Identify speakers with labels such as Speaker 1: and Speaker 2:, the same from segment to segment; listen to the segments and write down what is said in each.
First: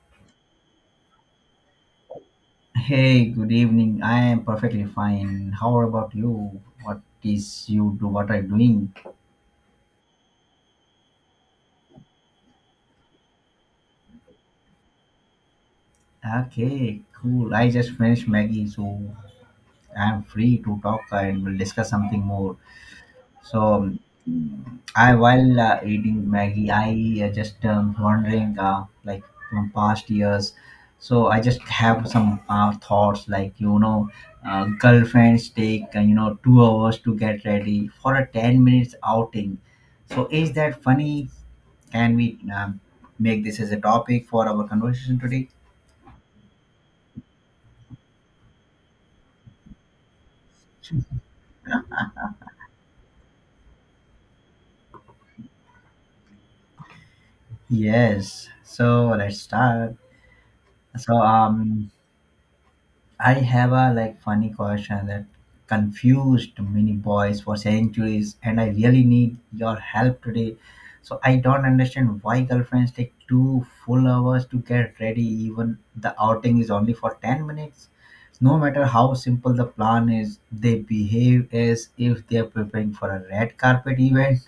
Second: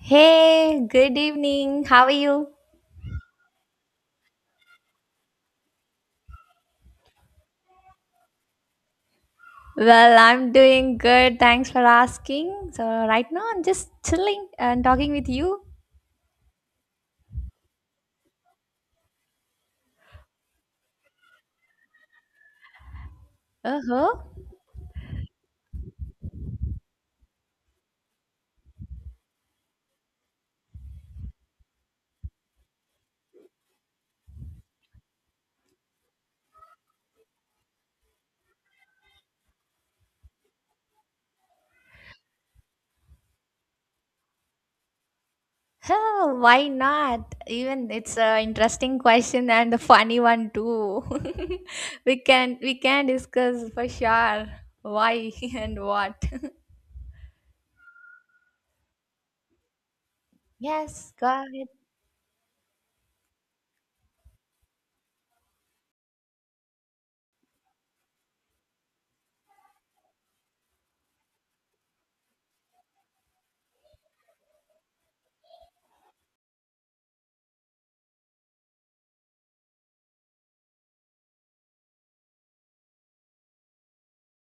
Speaker 1: Hey, good evening. How are you?
Speaker 2: Hey, good evening. I am perfectly fine. How about you? What is you do? What are you doing?
Speaker 1: Well, I'm doing good. Thanks for asking. So, right now I'm just chilling and talking with you.
Speaker 2: Okay, cool. I just finished Maggie, so I am free to talk and we'll discuss something more.
Speaker 1: Uh
Speaker 2: So,
Speaker 1: huh.
Speaker 2: I while eating Maggie, I just wondering like from past years. So I just have some thoughts girlfriends take 2 hours to get ready for a 10 minutes outing. So is that funny? Can we make this as a topic for our conversation today?
Speaker 1: Huh, why not? Even it's an interesting question and a funny one too. we can discuss for sure why and what.
Speaker 2: Yes. So let's start.
Speaker 1: Yes,
Speaker 2: So
Speaker 1: go
Speaker 2: um I have a like funny question that confused many boys for centuries, and I really need your help today. So I don't understand why girlfriends take 2 full hours to get ready, even the outing is only for 10 minutes. No matter how simple the plan is, they behave as if they are preparing for a red carpet event.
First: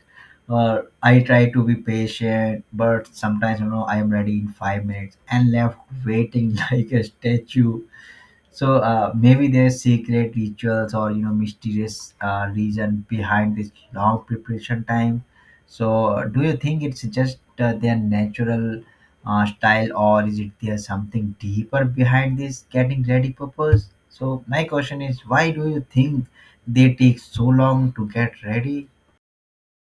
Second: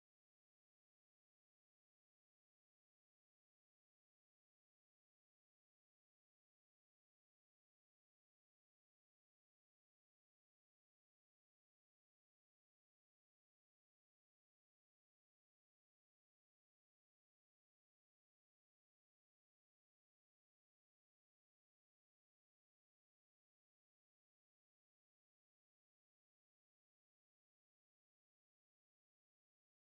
Speaker 2: Or I try to be patient, but sometimes I am ready in 5 minutes and left waiting like a statue. So maybe there's secret rituals or mysterious reason behind this long preparation time. So do you think it's just their natural style, or is it there's something deeper behind this getting ready purpose? So my question is, why do you think they take so long to get ready?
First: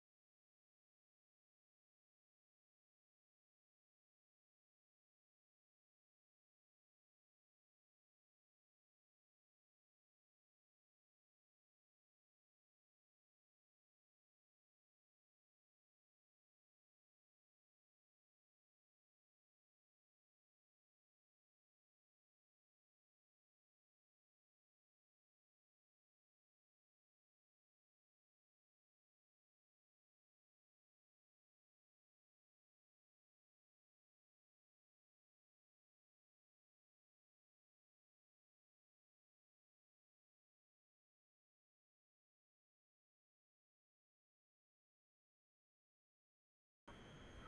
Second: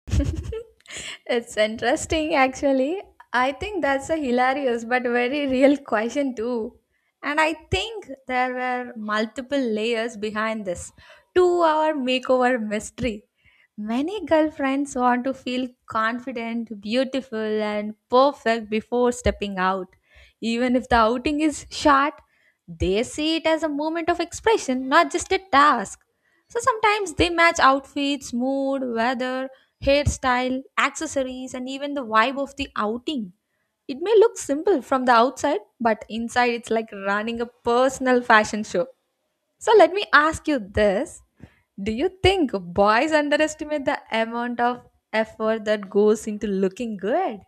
Speaker 1: It's interesting, actually. I think that's a hilarious but very real question, too. And I think there were multiple layers behind this 2 hour makeover mystery. Many girlfriends want to feel confident, beautiful, and perfect before stepping out. Even if the outing is short, they see it as a moment of expression, not just a task. So sometimes they match outfits, mood, weather, hairstyle, accessories, and even the vibe of the outing. It may look simple from the outside, but inside it's like running a personal fashion show. So let me ask you this. Do you think boys underestimate the amount of effort that goes into looking good?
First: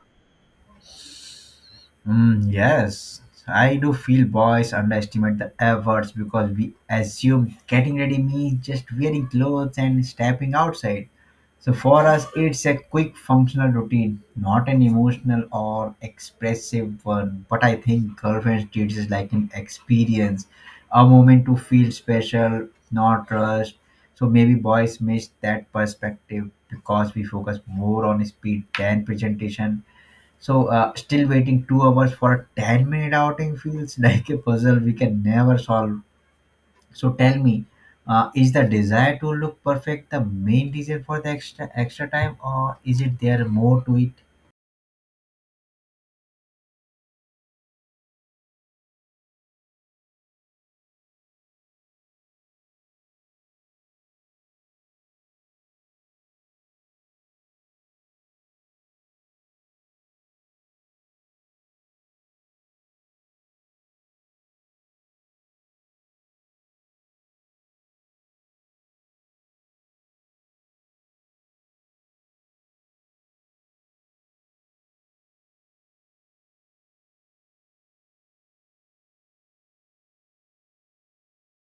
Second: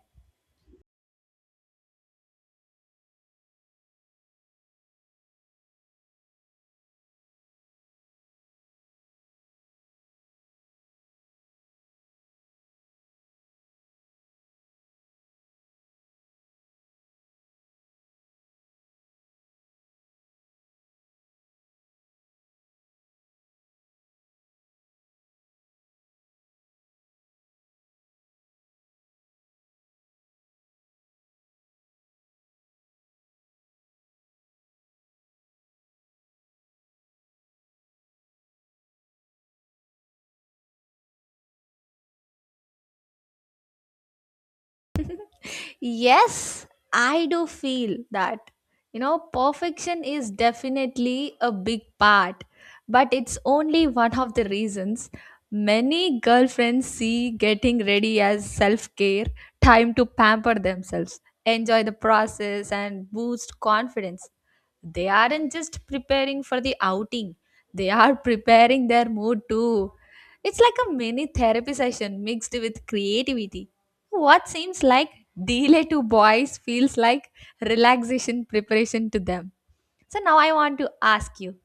Speaker 2: Mm, yes, I do feel boys underestimate the efforts because we assume getting ready means just wearing clothes and stepping outside. So for us, it's a quick functional routine, not an emotional or expressive one. But I think girlfriend treats it like an experience, a moment to feel special, not rushed. So maybe boys miss that perspective because we focus more on speed than presentation. So still waiting 2 hours for a 10 minute outing feels like a puzzle we can never solve. So tell me, is the desire to look perfect the main reason for the extra time, or is it there more to it?
Speaker 1: Yes, I do feel that. You know, perfection is definitely a big part, but it's only one of the reasons many girlfriends see getting ready as self care, time to pamper themselves, enjoy the process, and boost confidence. They aren't just preparing for the outing, they are preparing their mood too. It's like a mini therapy session mixed with creativity. What seems like delay to boys feels like relaxation preparation to them. So now I want to ask you.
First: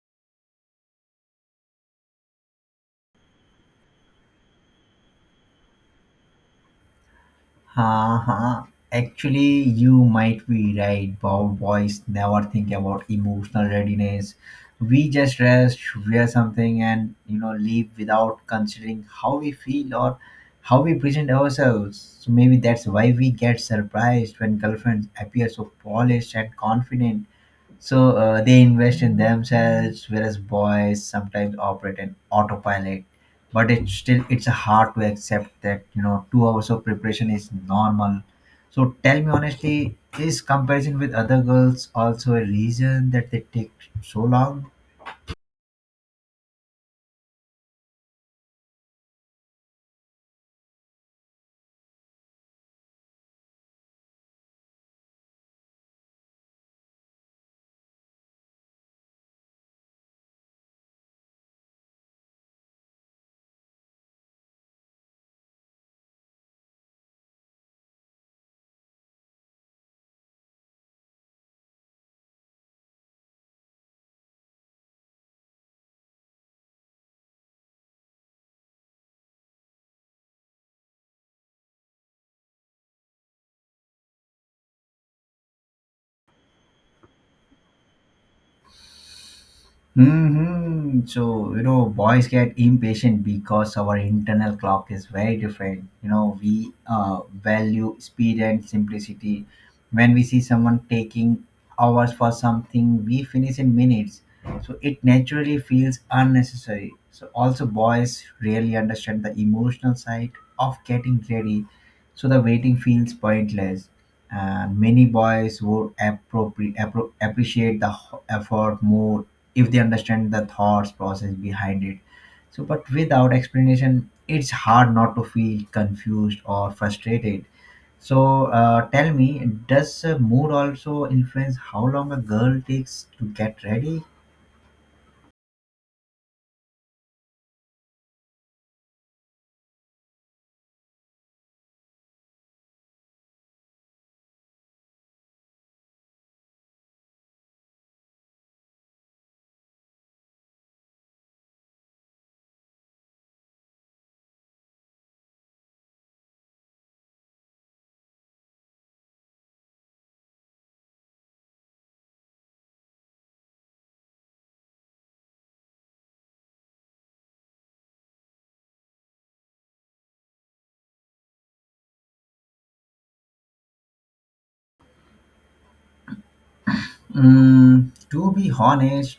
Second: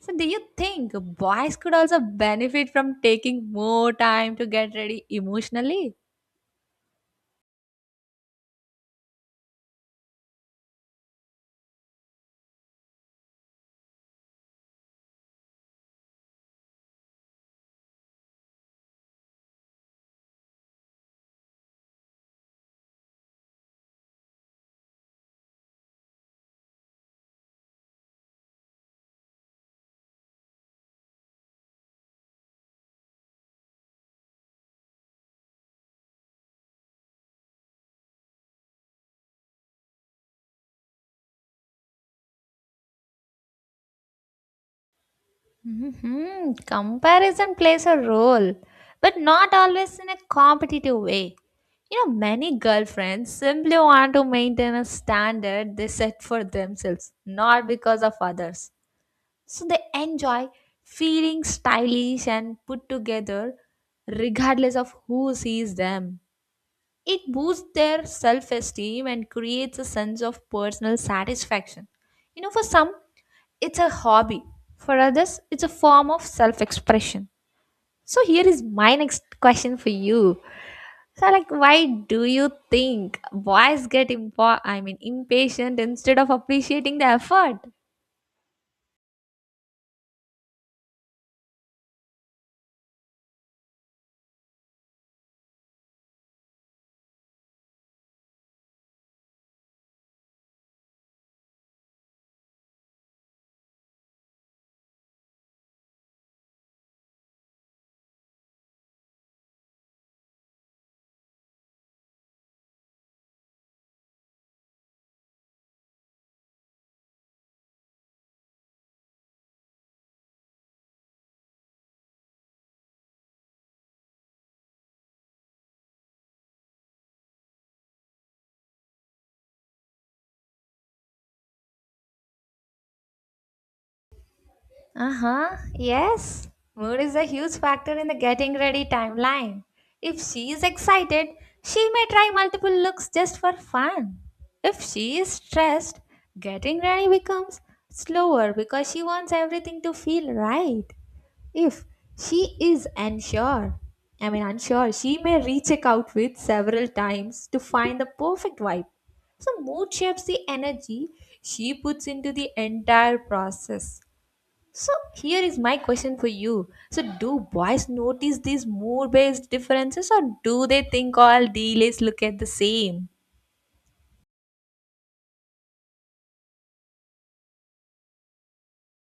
Speaker 1: So do you think boys could also benefit from taking more time to get ready emotionally?
Speaker 2: Ha ha. Actually, you might be right. Bow boys never think about emotional readiness. We just rest, wear something, and leave without considering how we feel or how we present ourselves. So maybe that's why we get surprised when girlfriends appear so polished and confident. So they invest in themselves, whereas boys sometimes operate in autopilot. But it's still it's hard to accept that 2 hours of preparation is normal. So tell me honestly, is comparison with other girls also a reason that they take so long?
Speaker 1: Hmm. Comparison plays a role, but not always in a competitive way. You know, many girlfriends simply want to maintain a standard they set for themselves, not because of others. So they enjoy feeling stylish and put together regardless of who sees them. It boosts their self esteem and creates a sense of personal satisfaction. You know, for some, it's a hobby, for others, it's a form of self expression. So, here is my next question for you. So, like, why do you think boys get I mean, impatient instead of appreciating the effort?
Speaker 2: hmm So, you know, boys get impatient because our internal clock is very different. You know, we value speed and simplicity. When we see someone taking hours for something, we finish in minutes. So it naturally feels unnecessary. So, also, boys really understand the emotional side of getting ready. So the waiting feels pointless, and many boys would appreciate the effort more if they understand the thoughts process behind it. So but without explanation, it's hard not to feel confused or frustrated. So tell me, does mood also influence how long a girl takes to get ready?
Speaker 1: Uh huh, yes. Mood is a huge factor in the getting ready timeline. If she is excited, she may try multiple looks just for fun. If she is stressed, getting ready becomes slower because she wants everything to feel right. If she is unsure, I mean unsure, she may recheck outfits several times to find the perfect vibe. So mood shapes the energy she puts into the entire process. So here is my question for you. So do boys notice these mood-based differences or do they think all dealers look at the same?
Speaker 2: Mm, to be honest,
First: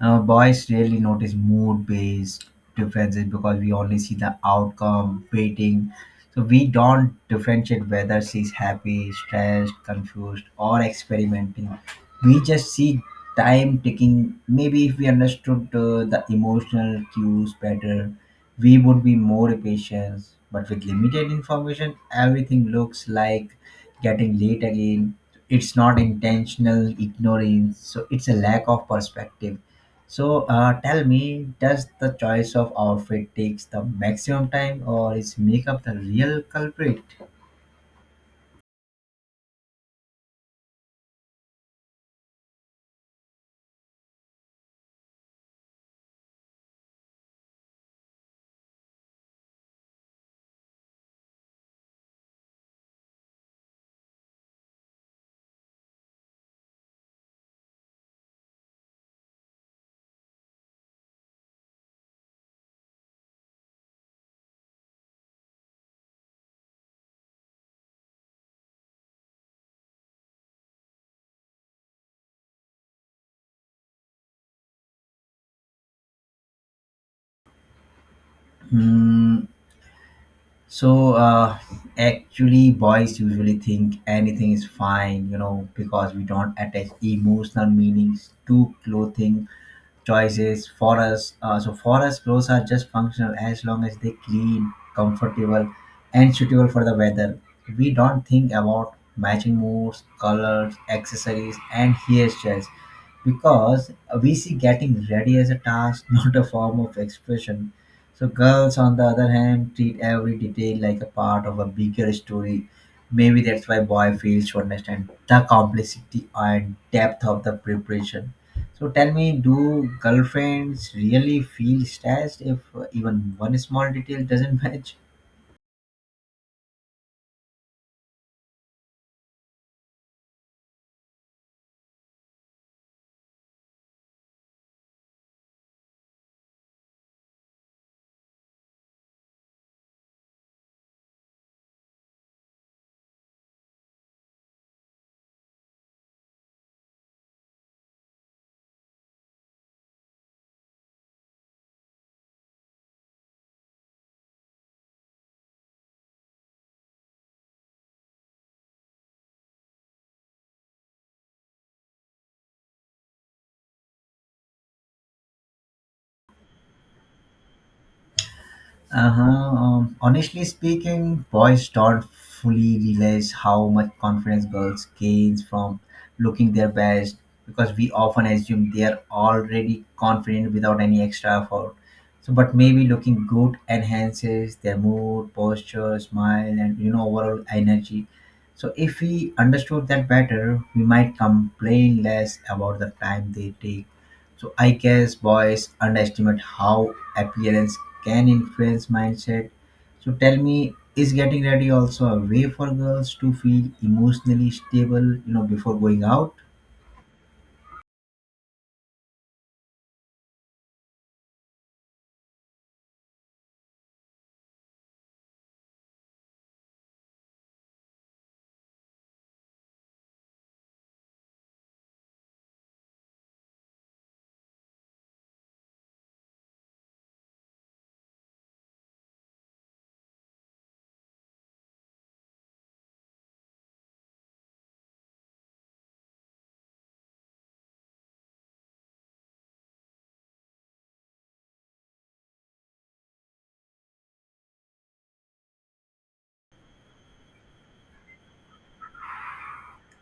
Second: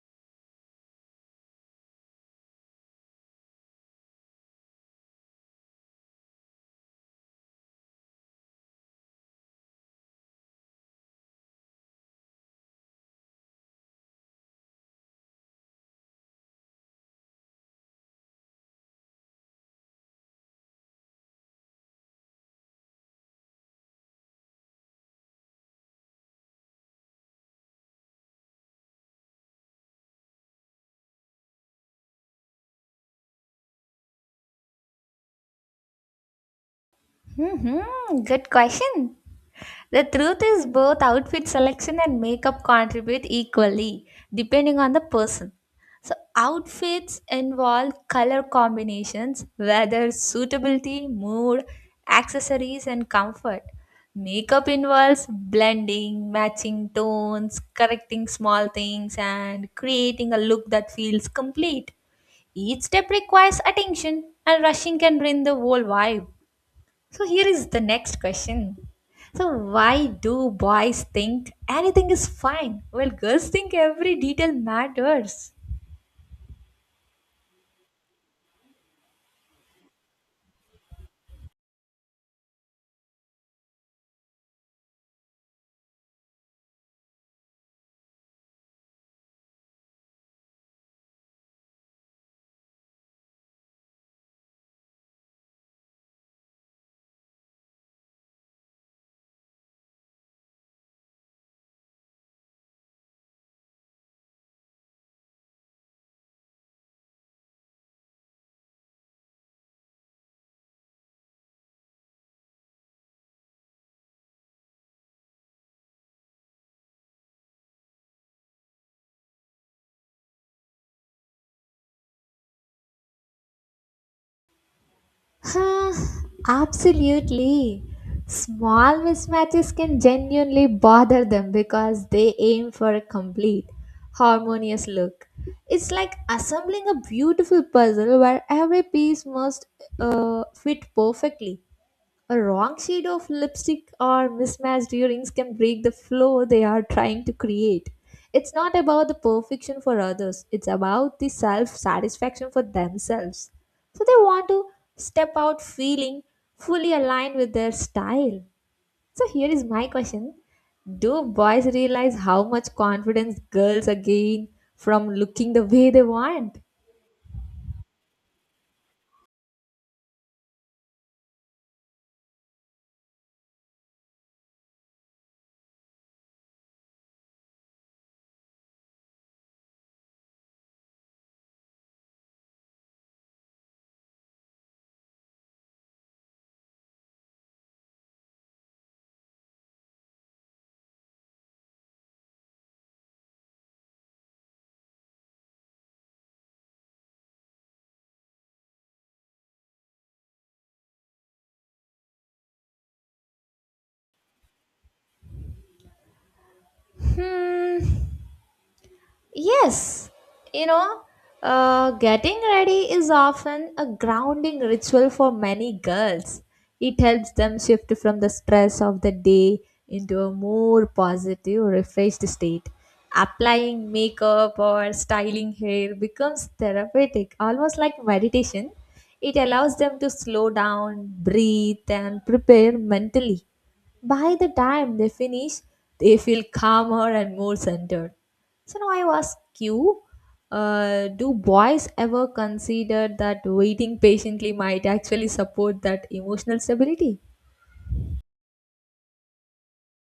Speaker 2: boys really notice mood based differences because we only see the outcome, waiting. So we don't differentiate whether she's happy, stressed, confused, or experimenting. We just see time ticking. Maybe if we understood the emotional cues better, we would be more patient. But with limited information, everything looks like getting late again. It's not intentional ignorance, so it's a lack of perspective. So tell me, does the choice of outfit takes the maximum time, or is makeup the real culprit?
Speaker 1: Hmm, good question. The truth is, both outfit selection and makeup contribute equally, depending on the person. So, outfits involve color combinations, weather suitability, mood, accessories, and comfort. Makeup involves blending, matching tones, correcting small things, and creating a look that feels complete. Each step requires attention, and rushing can ruin the whole vibe. So here is the next question. So why do boys think anything is fine while girls think every detail matters?
Speaker 2: Hmm, So uh, Actually, boys usually think anything is fine, you know, because we don't attach emotional meanings to clothing choices for us. So for us, clothes are just functional as long as they clean, comfortable, and suitable for the weather. We don't think about matching moods, colors, accessories, and hairstyles because we see getting ready as a task, not a form of expression. So girls, on the other hand, treat every detail like a part of a bigger story. Maybe that's why boy fails to understand the complexity and depth of the preparation. So tell me, do girlfriends really feel stressed if even one small detail doesn't match?
Speaker 1: Huh, absolutely. Small mismatches can genuinely bother them because they aim for a complete, harmonious look. It's like assembling a beautiful puzzle where every piece must fit perfectly. A wrong shade of lipstick or mismatched earrings can break the flow they are trying to create. It's not about the perfection for others, it's about the self satisfaction for themselves. So they want to step out feeling fully aligned with their style. So here is my question. Do boys realize how much confidence girls gain from looking the way they want?
Speaker 2: Uh-huh. Honestly speaking, boys don't fully realize how much confidence girls gains from looking their best because we often assume they are already confident without any extra effort. So, but maybe looking good enhances their mood, posture, smile, and overall energy. So if we understood that better, we might complain less about the time they take. So I guess boys underestimate how appearance can influence mindset. So tell me, is getting ready also a way for girls to feel emotionally stable, before going out?
Speaker 1: Hmm. Yes, you know, getting ready is often a grounding ritual for many girls. It helps them shift from the stress of the day into a more positive, refreshed state. Applying makeup or styling hair becomes therapeutic, almost like meditation. It allows them to slow down, breathe, and prepare mentally. By the time they finish, they feel calmer and more centered. So now I ask you, do boys ever consider that waiting patiently might actually support that emotional stability?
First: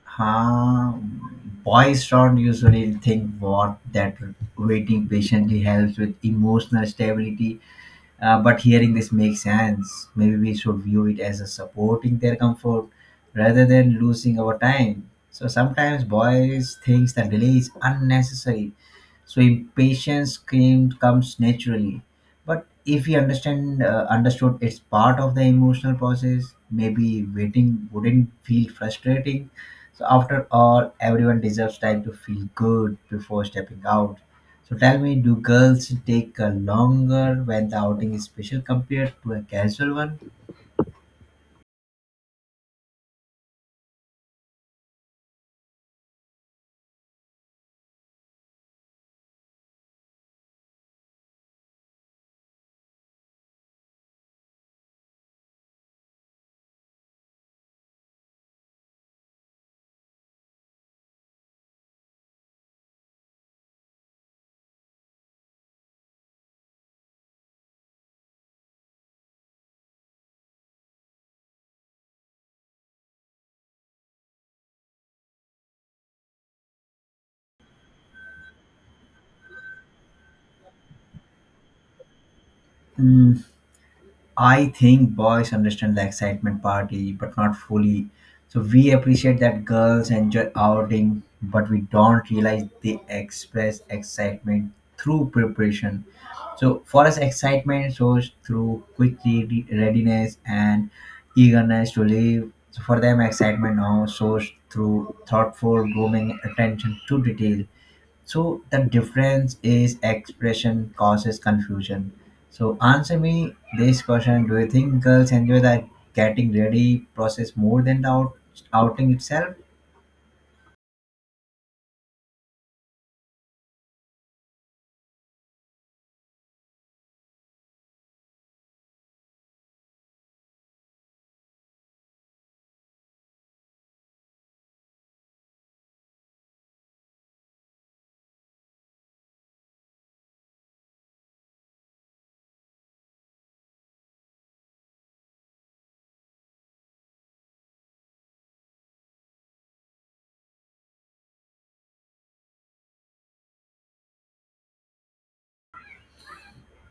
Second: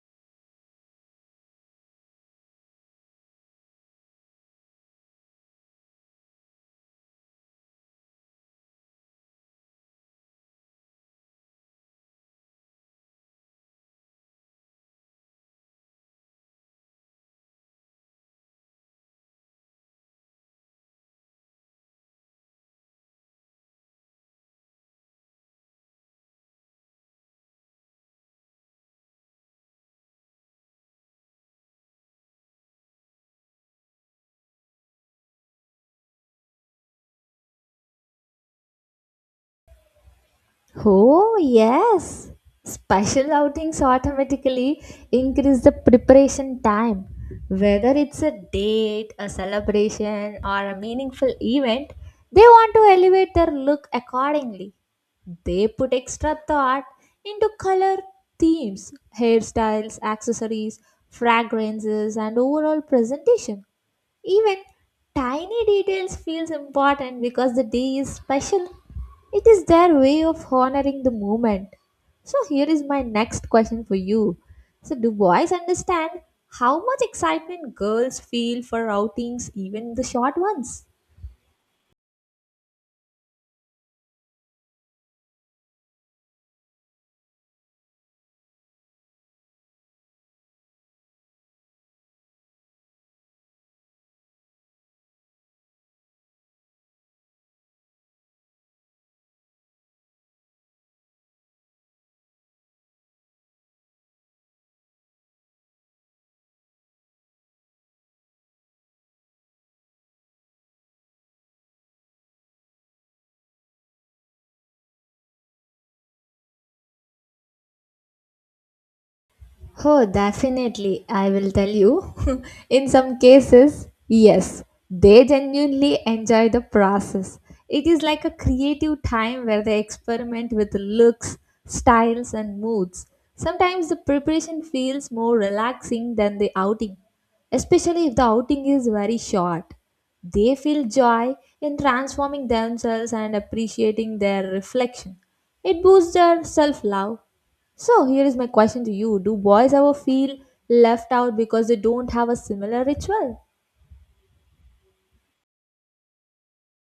Speaker 2: Huh? Boys don't usually think what that waiting patiently helps with emotional stability. But hearing this makes sense. Maybe we should view it as a supporting their comfort rather than losing our time. So sometimes boys thinks that delay is unnecessary, so comes naturally. But if we understand understood it's part of the emotional process, maybe waiting wouldn't feel frustrating. So after all, everyone deserves time to feel good before stepping out. So tell me, do girls take longer when the outing is special compared to a casual one?
Speaker 1: Oh, yes. Special outings automatically increase the preparation time. Whether it's a date, a celebration, or a meaningful event, they want to elevate their look accordingly. They put extra thought into color themes, hairstyles, accessories, fragrances, and overall presentation. Even tiny details feels important because the day is special. It is their way of honoring the moment. So here is my next question for you. So do boys understand how much excitement girls feel for outings, even the short ones?
Speaker 2: Hmm, I think boys understand the excitement party, but not fully. So we appreciate that girls enjoy outing, but we don't realize they express excitement through preparation. So for us, excitement shows through quick readiness and eagerness to leave. So for them, excitement now shows through thoughtful grooming, attention to detail. So the difference is expression causes confusion. So answer me this question: do you think girls enjoy the getting ready process more than the outing itself?
Speaker 1: Oh, definitely. I will tell you. In some cases, yes, they genuinely enjoy the process. It is like a creative time where they experiment with looks, styles, and moods. Sometimes the preparation feels more relaxing than the outing, especially if the outing is very short. They feel joy in transforming themselves and appreciating their reflection. It boosts their self love. So here is my question to you. Do boys ever feel left out because they don't have a similar ritual?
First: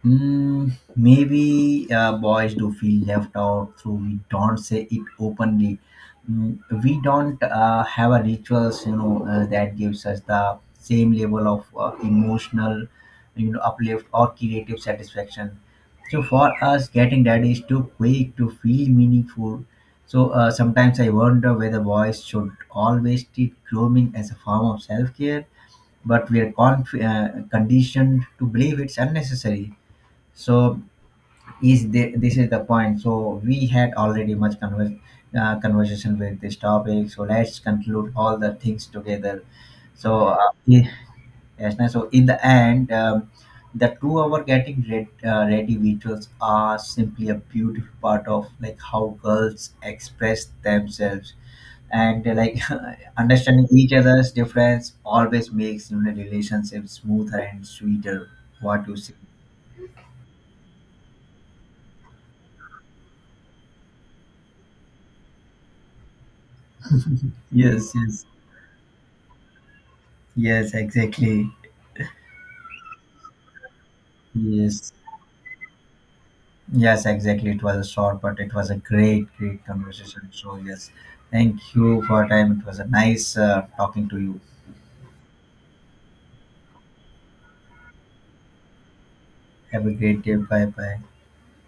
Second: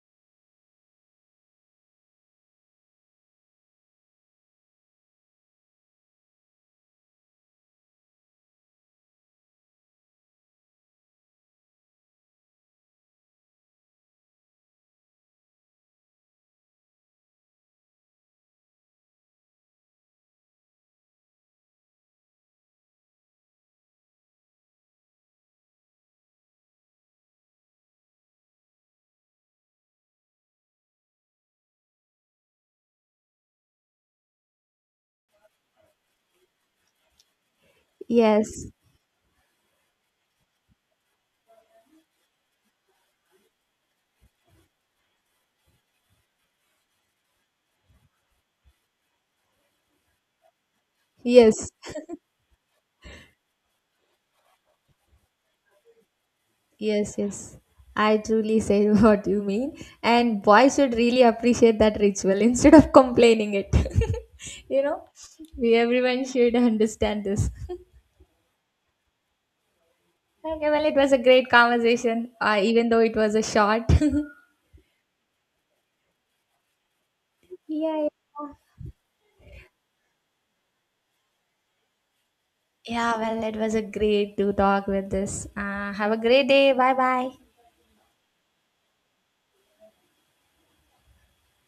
Speaker 2: Mm, maybe boys do feel left out, so we don't say it openly. Mm, we don't have a rituals, you know, that gives us the same level of emotional, uplift or creative satisfaction. So for us, getting that is too quick to feel meaningful. So sometimes I wonder whether boys should always treat grooming as a form of self-care, but we are conditioned to believe it's unnecessary. So is the, this is the point. So we had already much conversation with this topic. So let's conclude all the
Speaker 1: Yes.
Speaker 2: things together. So yeah. yes, ma'am. So in the end, the two-hour getting ready rituals are simply a beautiful part of like how girls express themselves,
Speaker 1: Yes.
Speaker 2: and like understanding each other's difference always makes, relationship
Speaker 1: Yes,
Speaker 2: smoother
Speaker 1: yes.
Speaker 2: and
Speaker 1: I
Speaker 2: sweeter.
Speaker 1: truly
Speaker 2: What
Speaker 1: say
Speaker 2: you say?
Speaker 1: what you mean. And boys should really appreciate that ritual instead of complaining it. You know? We everyone should understand this.
Speaker 2: Yes, yes,
Speaker 1: Okay,
Speaker 2: yes,
Speaker 1: well it was a
Speaker 2: exactly.
Speaker 1: great conversation, even though it was a short.
Speaker 2: Yes, yes, exactly. It was a
Speaker 1: Yeah.
Speaker 2: short, but it was a great, great conversation. So, yes, thank you for your time. It was a
Speaker 1: Yeah,
Speaker 2: nice
Speaker 1: well it was a
Speaker 2: talking to
Speaker 1: great
Speaker 2: you.
Speaker 1: to talk with this. Have a great day. Bye bye.
Speaker 2: Have a great day. Bye bye.